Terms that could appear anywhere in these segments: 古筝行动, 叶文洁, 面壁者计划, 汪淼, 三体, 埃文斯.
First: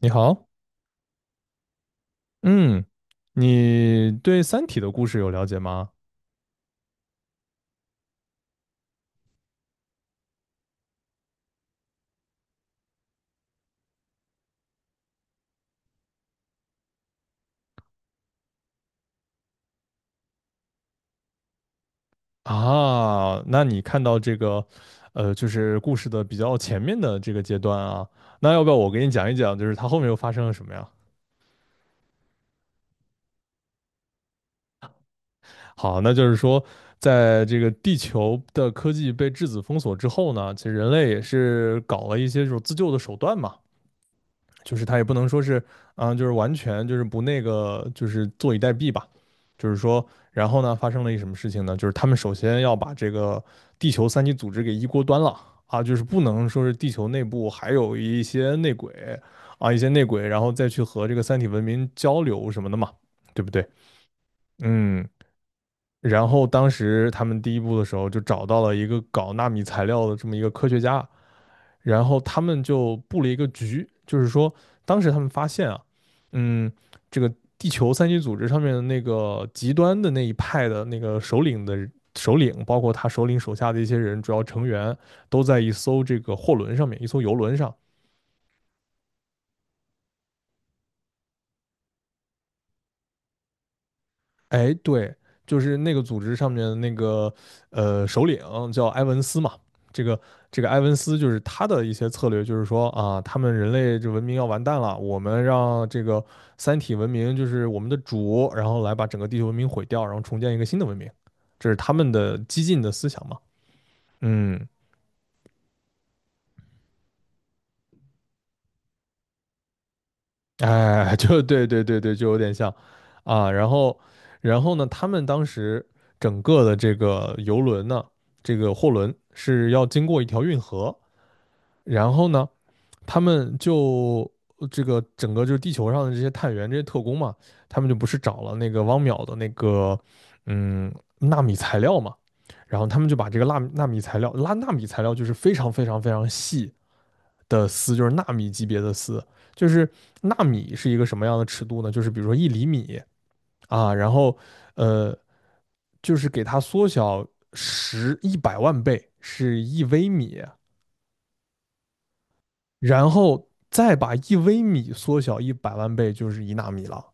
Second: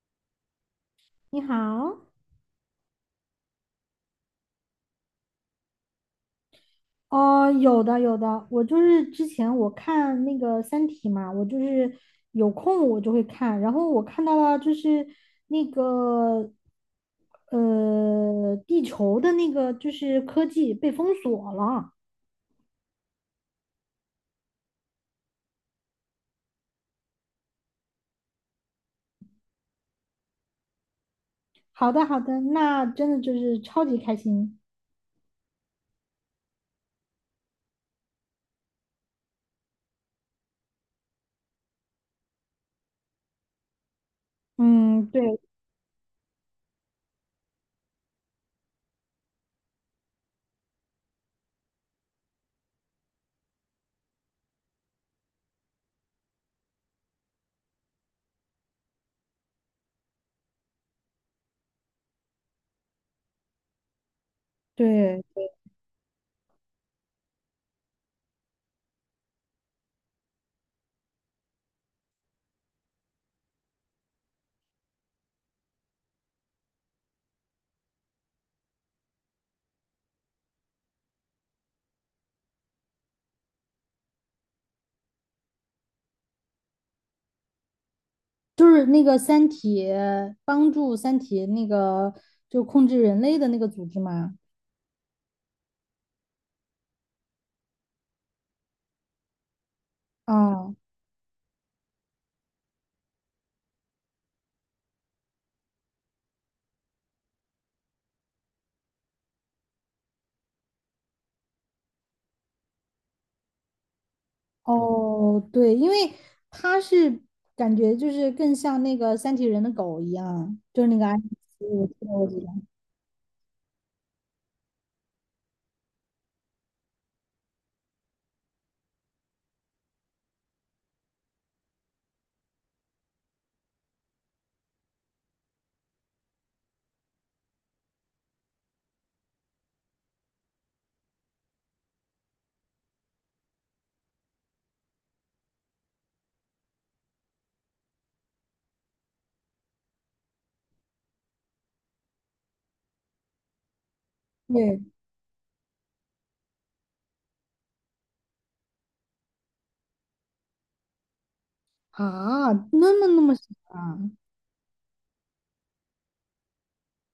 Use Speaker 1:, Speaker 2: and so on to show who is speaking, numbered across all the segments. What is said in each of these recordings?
Speaker 1: 你好，
Speaker 2: 你好。
Speaker 1: 嗯，你对《三体》的故事有了解吗？
Speaker 2: 哦，有的有的，我就是之前我看那个《三体》嘛，我就是有空我就会看，然后我看到了就是那个地球的那个就是科技被封锁了。
Speaker 1: 啊，那你看到这个，就是故事的比较前面的这个阶段啊。那要不要我给你讲一讲，就是它后面又发生了什么呀？
Speaker 2: 好的好的，那真的就是超级开心。
Speaker 1: 好，那就是说，在这个地球的科技被质子封锁之后呢，其实人类也是搞了一些这种自救的手段嘛。就是他也
Speaker 2: 嗯，
Speaker 1: 不
Speaker 2: 对
Speaker 1: 能说是啊、就是完全就是不那个，就是坐以待毙吧。就是说，然后呢，发生了一什么事情呢？就是他们首先要把这个地球三级组织给一锅端了啊，就是不能说是地球内部还有一些内鬼啊，一些内鬼，然后再去和这个三体文明交流什么的嘛，对不对？嗯。
Speaker 2: 对，
Speaker 1: 然后当时他们第一步的时候就找到了一个搞纳米材料的这么一个科学家，然后他们就布了一个局，就是说当时他们发现啊。嗯，这个地球三级组织上面的那个极端的那一派的那个首领的首领，包括他首领手下的一些人，主要成员都在一艘这个货轮上面，一艘游轮上。
Speaker 2: 就是那个《三体》，帮助《三体》那个就控制人类的那个组织嘛。
Speaker 1: 哎，对，就是那个组织上面的那个首领叫埃文斯嘛。这个这个
Speaker 2: 啊。
Speaker 1: 埃文斯就是他的一些策略，就是说啊，他们人类这文明要完蛋了，我们让这个三体文明就是我们的主，然后来把整个地球文明毁掉，然后重建一个新的文明，这是他们的激进的思想嘛。嗯
Speaker 2: 哦，对，因为他是感觉就是更像那个三体人的狗一 样，就是那个
Speaker 1: 哎，
Speaker 2: 安琪，
Speaker 1: 就对对
Speaker 2: 我记
Speaker 1: 对
Speaker 2: 得
Speaker 1: 对，
Speaker 2: 我
Speaker 1: 就
Speaker 2: 记
Speaker 1: 有
Speaker 2: 得，
Speaker 1: 点像啊。然后呢，他们当时整个的这个游轮呢，这个货轮是要经过一条运河，然后呢，他们就这个整个就是地球上的这些探员、这些特工嘛，他们就不是找了那个汪淼的那个嗯纳米材料嘛，然后他们就把这个纳米材料，拉纳米材料就是非常非常非常细的丝，就是纳米级别的丝。就是纳米是一个什么样的尺度呢？就是比如说一厘米啊，然后
Speaker 2: 对
Speaker 1: 呃，就是给它缩小一百万倍是一微米，
Speaker 2: 啊，那么
Speaker 1: 然
Speaker 2: 那么小
Speaker 1: 后再
Speaker 2: 啊。
Speaker 1: 把一微米缩小一百万倍就是1纳米了。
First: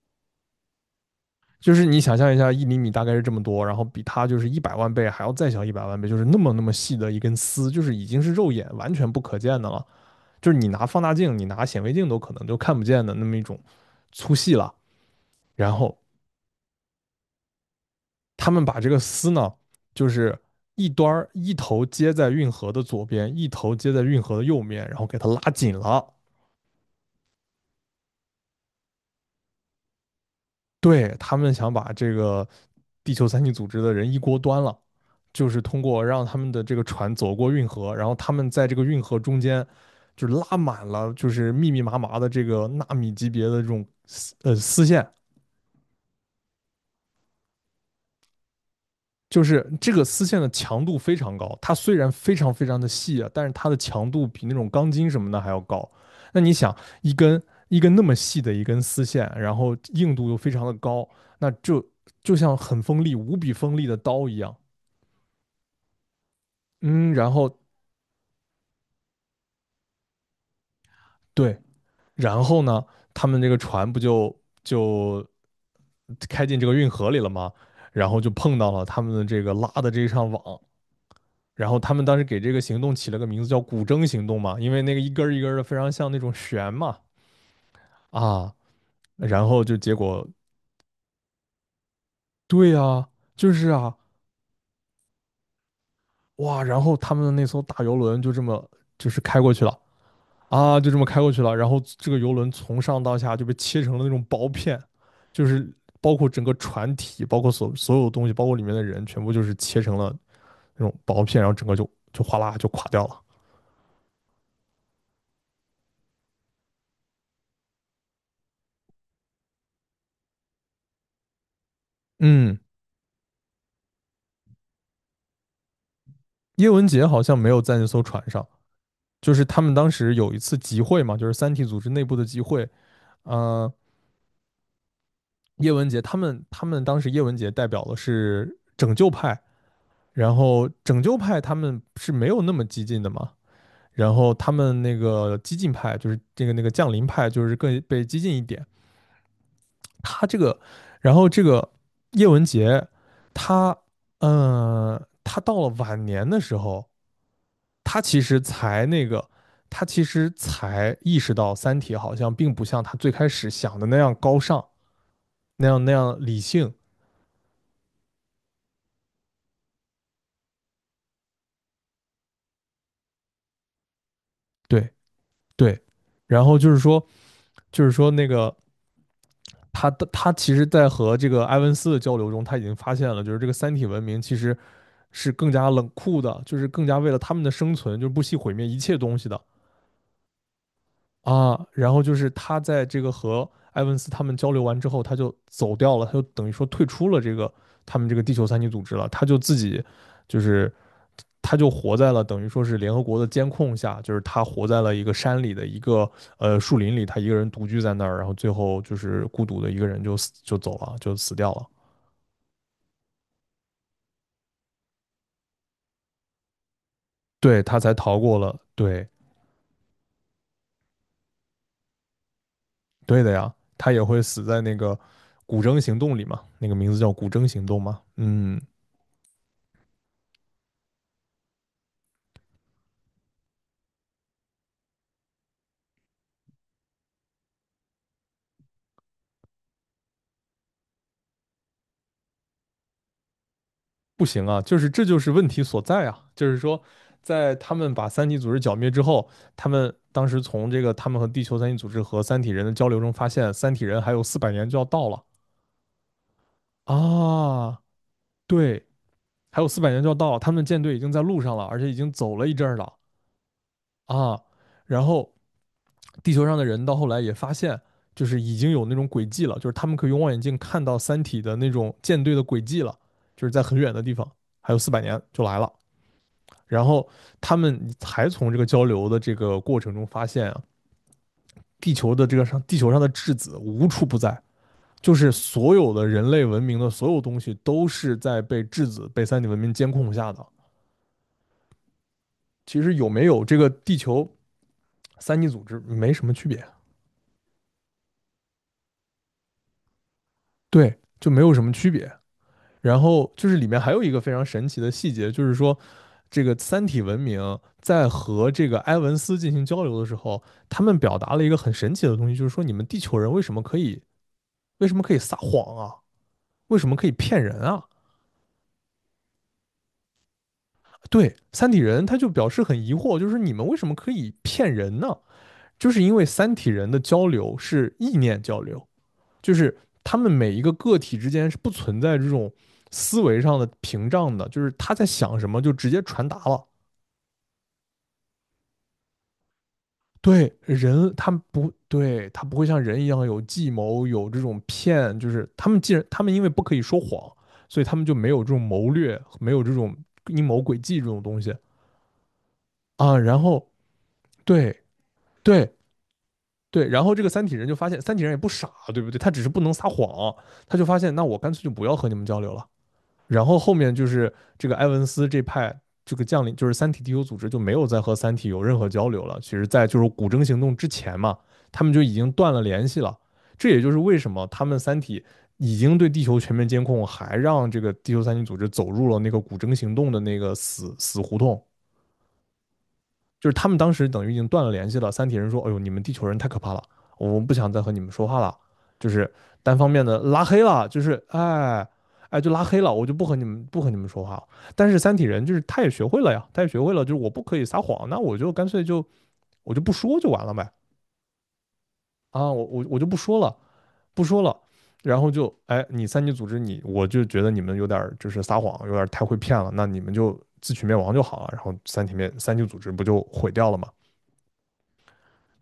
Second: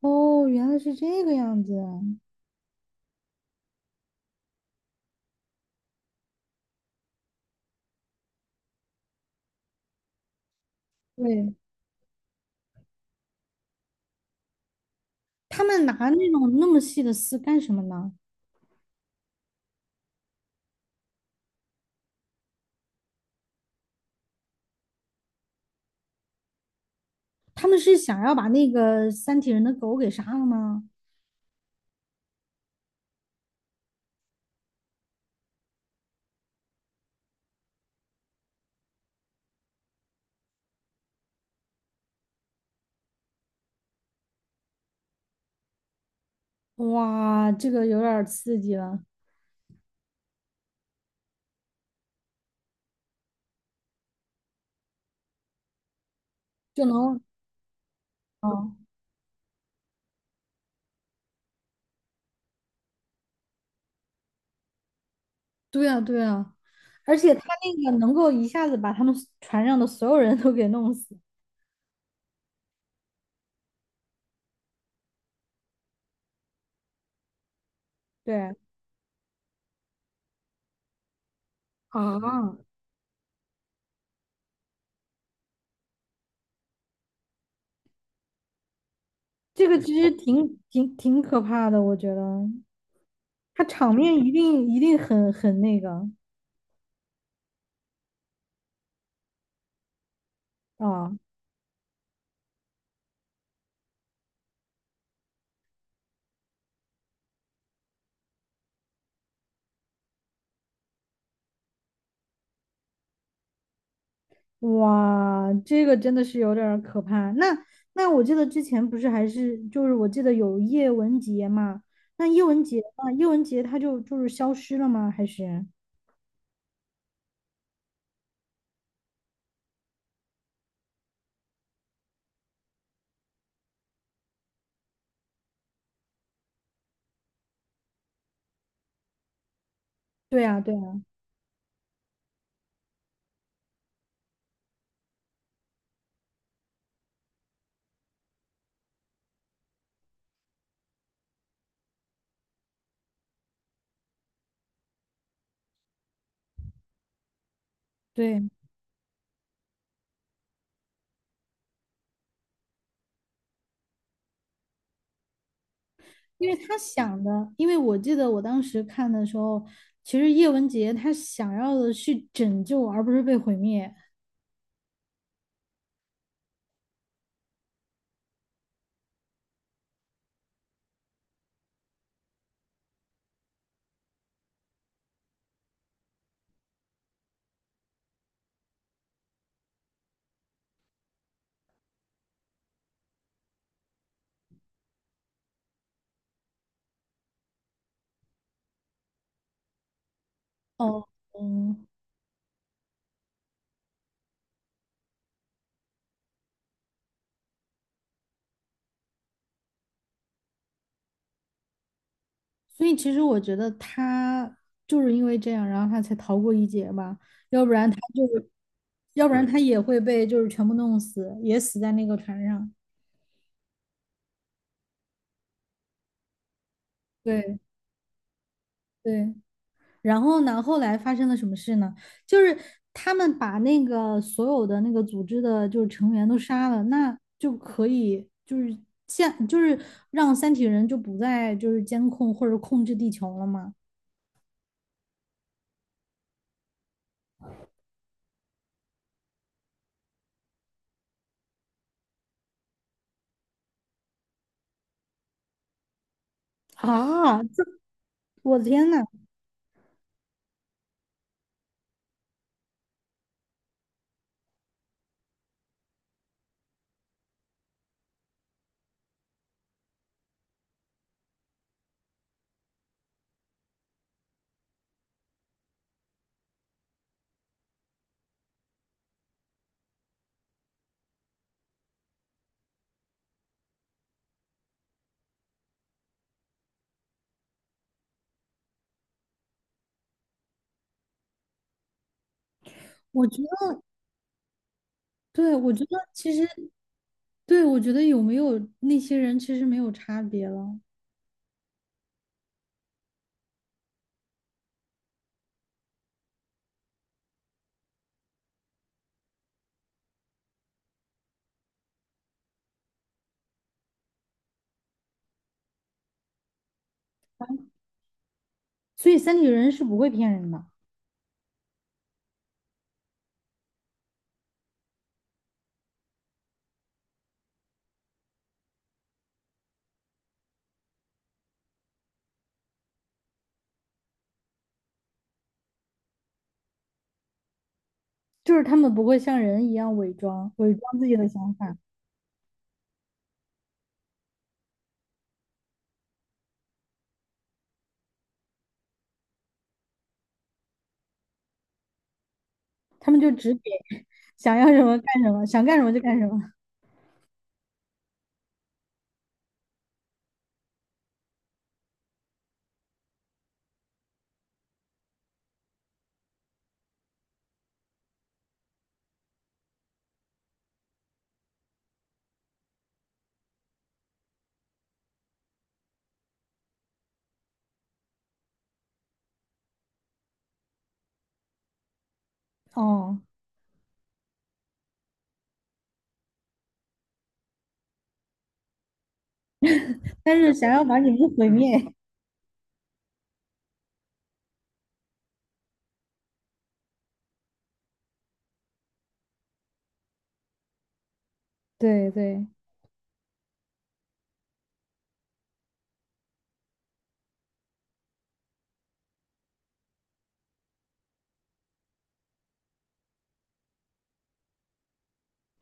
Speaker 2: 哦，原来是这个样子。
Speaker 1: 就是你想象一下，一厘米大概是这么多，然后比它就是一百万倍还要再小一百万倍，就是那么那么细的一根丝，就是已经是肉眼完全不可见的了，就是你拿放大镜、你
Speaker 2: 对，
Speaker 1: 拿显微镜都可能就看不见的那么一种粗细了。
Speaker 2: 他
Speaker 1: 然
Speaker 2: 们拿
Speaker 1: 后
Speaker 2: 那种那么细的丝干什么呢？
Speaker 1: 他们把这个丝呢，就是一头接在运河的左边，一头接在运河的右面，然后给它拉紧了。
Speaker 2: 他们是想要把那个三体人的狗给杀了吗？
Speaker 1: 对，他们想把这个地球三体组织的人一锅端了，就是通过让他们的这个船走过运河，然后他们在这个运河中间就拉满了，就是密密麻麻的这个纳米级别的这种丝线，
Speaker 2: 哇，这个有点儿刺激了。
Speaker 1: 就是这个丝线的强度非常高，它虽然非常非常的细啊，但是它的强度比那种钢筋什么的还要高。那你想，
Speaker 2: 就
Speaker 1: 一
Speaker 2: 能，
Speaker 1: 根一根那么细
Speaker 2: 啊！
Speaker 1: 的一根丝线，然后硬度又非常的高，那就像很锋利、无比锋利的刀一样。
Speaker 2: 对啊对啊，
Speaker 1: 嗯，
Speaker 2: 而
Speaker 1: 然
Speaker 2: 且他
Speaker 1: 后
Speaker 2: 那个能够一下子把他们船上的所有人都给弄死。
Speaker 1: 对，然后呢，他们这个船不就开进这个运河里了吗？然后就
Speaker 2: 对
Speaker 1: 碰到了他们的这个拉的这一上网，然后他们当时给这
Speaker 2: 啊，
Speaker 1: 个行动起了个名字叫“古筝行动”嘛，因为那个一根一根的非常像那种弦嘛啊。然后
Speaker 2: 这
Speaker 1: 就
Speaker 2: 个
Speaker 1: 结
Speaker 2: 其实
Speaker 1: 果
Speaker 2: 挺挺挺可怕的，我觉得
Speaker 1: 对啊，就
Speaker 2: 他
Speaker 1: 是
Speaker 2: 场
Speaker 1: 啊，
Speaker 2: 面一定很那个
Speaker 1: 哇，然后他们的那艘大游轮就这么就是开过去了啊，就这么
Speaker 2: 啊。
Speaker 1: 开过去了，然后这个游轮从上到下就被切成了那种薄片，就是包括整个船体，包括所有东西，包括里面的人，全部就是切成了那种薄片，然后整个就哗啦就垮掉了。
Speaker 2: 哇，这个真的是有点儿可怕。那那我记得之前不是还是就是我记得有叶文洁嘛，那叶
Speaker 1: 嗯，
Speaker 2: 文洁呢？叶文洁她就是消失了吗？还是？
Speaker 1: 叶文洁好像没有在那艘船上。就是他们当时有一次集会嘛，就是三体组织内部的集会。呃，叶文洁他们当时叶文洁代表的是拯救派，然
Speaker 2: 对啊，
Speaker 1: 后
Speaker 2: 对啊，
Speaker 1: 拯救派他们是没有那么激进的嘛，然后他们那个激进派就是这个那个降临派就是更被激进一点，他这个，然后这个叶文洁他，他到了晚年的时候。他其实
Speaker 2: 对，
Speaker 1: 才那个，他其实才意识到《三体》好像并不像他最开始想的那样高尚，那样理
Speaker 2: 因为
Speaker 1: 性。
Speaker 2: 他想的，因为我记得我当时看的时候，其实叶文洁她想要的是拯救，而不是被毁灭。
Speaker 1: 对对，然后就是说，那个他其实，在和这个埃文斯的交流中，他已经发现了，就是这个三体文明其实是更加冷酷的，就是更加为了他们的生存，就是不惜毁灭一切东西的。啊，然后就是他在这个和埃文斯他们交流完之后，他就走掉了，他就等于说退出了这个他们这个地球三级组织了，他就自己就是
Speaker 2: 哦，
Speaker 1: 他就
Speaker 2: 嗯。
Speaker 1: 活在了等于说是联合国的监控下，就是他活在了一个山里的一个树林里，他一个人独居在那儿，然后最后就是孤独的一个人就死就走了，就死掉了。
Speaker 2: 所以其实我觉得他就是因为这样，然后他才逃过一劫吧。
Speaker 1: 对，
Speaker 2: 要不
Speaker 1: 他
Speaker 2: 然
Speaker 1: 才逃过了，对，
Speaker 2: 要不然他也会被就是全部弄死，也死在那个船上。
Speaker 1: 对的呀，他也会死在那个古筝行动里嘛，那个名字叫古筝
Speaker 2: 对
Speaker 1: 行动嘛。嗯，
Speaker 2: 对，然后呢，后来发生了什么事呢？就是他们把那个所有的那个组织的就是成员都杀了，那就可以就是监就是让三体人就不再就是监控或者控制地球了嘛。
Speaker 1: 不行啊，就是这就是问题所在啊，就是说，在他们把三体组织剿灭之后，他们当时从这个他们和地球三体组织和三体人的交流中发现，三体人还有四百年就要到了
Speaker 2: 啊，
Speaker 1: 啊。
Speaker 2: 我的
Speaker 1: 对，
Speaker 2: 天呐！
Speaker 1: 还有四百年就要到了，他们的舰队已经在路上了，而且已经走了一阵儿了啊，然后地球上的人到后来也发现。就是已经有那种轨迹了，就是他们可以用望远镜看到三体的那种舰队的轨迹了，就是在很远的地方，还有四百年就来了。然后他们才从这个交流的这个过程中发现啊，地球上的质子无处不在，就是所有的人类文明的所有东西都是在被质子、被三体文明监控下的。其实有没
Speaker 2: 我觉。
Speaker 1: 有这个地球三体
Speaker 2: 对，
Speaker 1: 组
Speaker 2: 我
Speaker 1: 织
Speaker 2: 觉得
Speaker 1: 没什么
Speaker 2: 其
Speaker 1: 区
Speaker 2: 实，
Speaker 1: 别。
Speaker 2: 对，我觉得有没有那些人其实没有差别了。
Speaker 1: 对，就没有什么区别。然后就是里面还有一个非常神奇的细节，就是说，这个三体文明在和这个埃文斯进行交流的时候，他们表达了一个很神奇的东西，就是说你们地球人为什么可以撒谎啊？为什么可以骗人啊？
Speaker 2: 所以三体人是不会骗人的，
Speaker 1: 对，三体人他就表示很疑惑，就是你们为什么可以骗人呢？就是因为三体人的交流是意念交流，就是他们每一个个体之间是不存在这种思维上的屏障的，就是他在想什么就直接传达了。
Speaker 2: 就是他们不会像人一样伪装，
Speaker 1: 对
Speaker 2: 伪装自
Speaker 1: 人，
Speaker 2: 己的
Speaker 1: 他
Speaker 2: 想
Speaker 1: 不
Speaker 2: 法，
Speaker 1: 对，他不会像人一样有计谋，有这种骗，就是他们因为不可以说谎，所以他们就没有这种谋略，没有这种阴谋诡计这种东西。
Speaker 2: 他
Speaker 1: 啊，
Speaker 2: 们就
Speaker 1: 然
Speaker 2: 只给
Speaker 1: 后
Speaker 2: 想要
Speaker 1: 对
Speaker 2: 什么干什么，想
Speaker 1: 对
Speaker 2: 干什么就干什么。
Speaker 1: 对，然后这个三体人就发现，三体人也不傻，对不对？他只是不能撒谎，他就发现，那我干脆就不要和你们交流了。然后后面就是这个埃文斯这派这个将领，就是三体地球组织就没有再和三体有任何交流了。其实，在就是古筝行动之前嘛，他们就已经断了联系了。这也就是为什么他们三体已经对地球全面监控，还让这个地球三体组织走入了那个古筝行动的那个死胡同。
Speaker 2: 哦，
Speaker 1: 就是他们当时等于已经断了联系了。三体人说：“哎呦，你们地球人太可怕了，我们不想再和你们说话了。”就是单方面的
Speaker 2: 但
Speaker 1: 拉
Speaker 2: 是
Speaker 1: 黑
Speaker 2: 想要
Speaker 1: 了，
Speaker 2: 把
Speaker 1: 就
Speaker 2: 你
Speaker 1: 是
Speaker 2: 们毁
Speaker 1: 哎，
Speaker 2: 灭。
Speaker 1: 就拉黑了，我就不和你们说话了。但是三体人就是他也学会了呀，他也学会了，就是我不可以撒谎，那我就干脆就我就不说就完了呗。
Speaker 2: 对对，
Speaker 1: 啊，我就不说了，不说了。然后就哎，你三级组织你，我就觉得你们有点就是撒谎，有点太会骗了，那你们就自取灭亡就好了。然后三体面三级组织不就毁掉了吗？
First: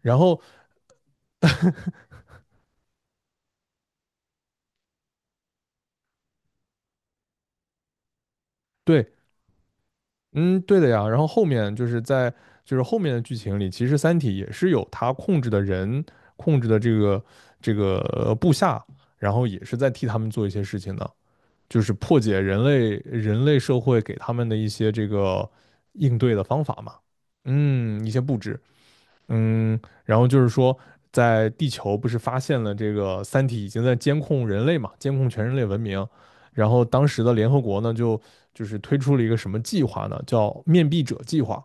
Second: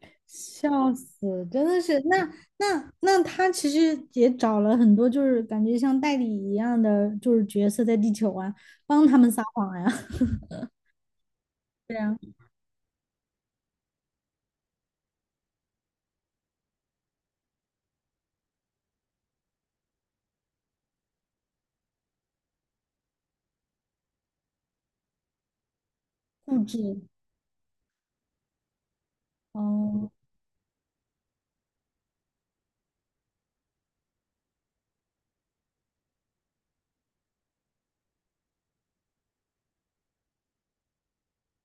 Speaker 1: 然后
Speaker 2: 笑死，真的是。那那他其实也找了很多，就是感觉像代理一样的，就是角色在地球啊，帮
Speaker 1: 对，
Speaker 2: 他们撒谎呀、
Speaker 1: 嗯，对的呀。然后后面就
Speaker 2: 对
Speaker 1: 是
Speaker 2: 呀、啊，
Speaker 1: 就是后面的剧情里，其实三体也是有他控制的人，控制的这个部下，然后也是在替他们做一些事情的，就是破解人类社会给他们的一些这个应对的方
Speaker 2: 固
Speaker 1: 法嘛。
Speaker 2: 执。
Speaker 1: 嗯，一些布置。
Speaker 2: 哦，
Speaker 1: 然后就是说，在地球不是发现了这个三体已经在监控人类嘛，监控全人类文明。然后当时的联合国呢，就是推出了一个什么计划呢？叫面壁者计划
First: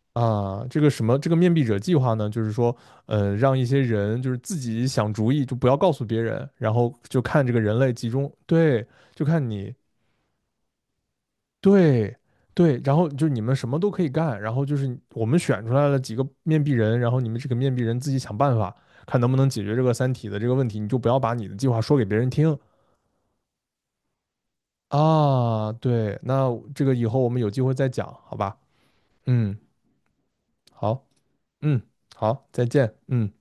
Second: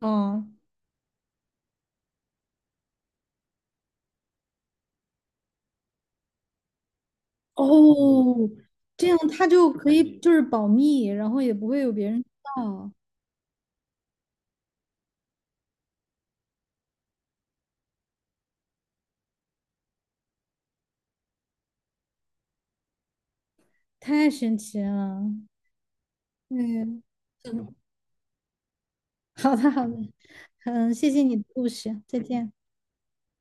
Speaker 2: 哦，
Speaker 1: 啊。这个什么这个面壁者计划呢，就是说，让一些人就是自己想主意，就不要告诉别人，然后就看这个人类集中，
Speaker 2: 哦，
Speaker 1: 对，
Speaker 2: 这样
Speaker 1: 就
Speaker 2: 他
Speaker 1: 看
Speaker 2: 就
Speaker 1: 你，
Speaker 2: 可以就是保密，然后也不会有别
Speaker 1: 对，
Speaker 2: 人知
Speaker 1: 对，
Speaker 2: 道，
Speaker 1: 然后就是你们什么都可以干，然后就是我们选出来了几个面壁人，然后你们这个面壁人自己想办法，看能不能解决这个三体的这个问题，你就不要把你的计划说给别人听
Speaker 2: 太神奇了。
Speaker 1: 啊。对，那这个
Speaker 2: 嗯，
Speaker 1: 以后我们有机会
Speaker 2: 嗯，
Speaker 1: 再讲，好吧？
Speaker 2: 好
Speaker 1: 嗯，
Speaker 2: 的好的，嗯，
Speaker 1: 好，
Speaker 2: 谢谢你的故
Speaker 1: 嗯，
Speaker 2: 事，再
Speaker 1: 好，
Speaker 2: 见。
Speaker 1: 再见，嗯。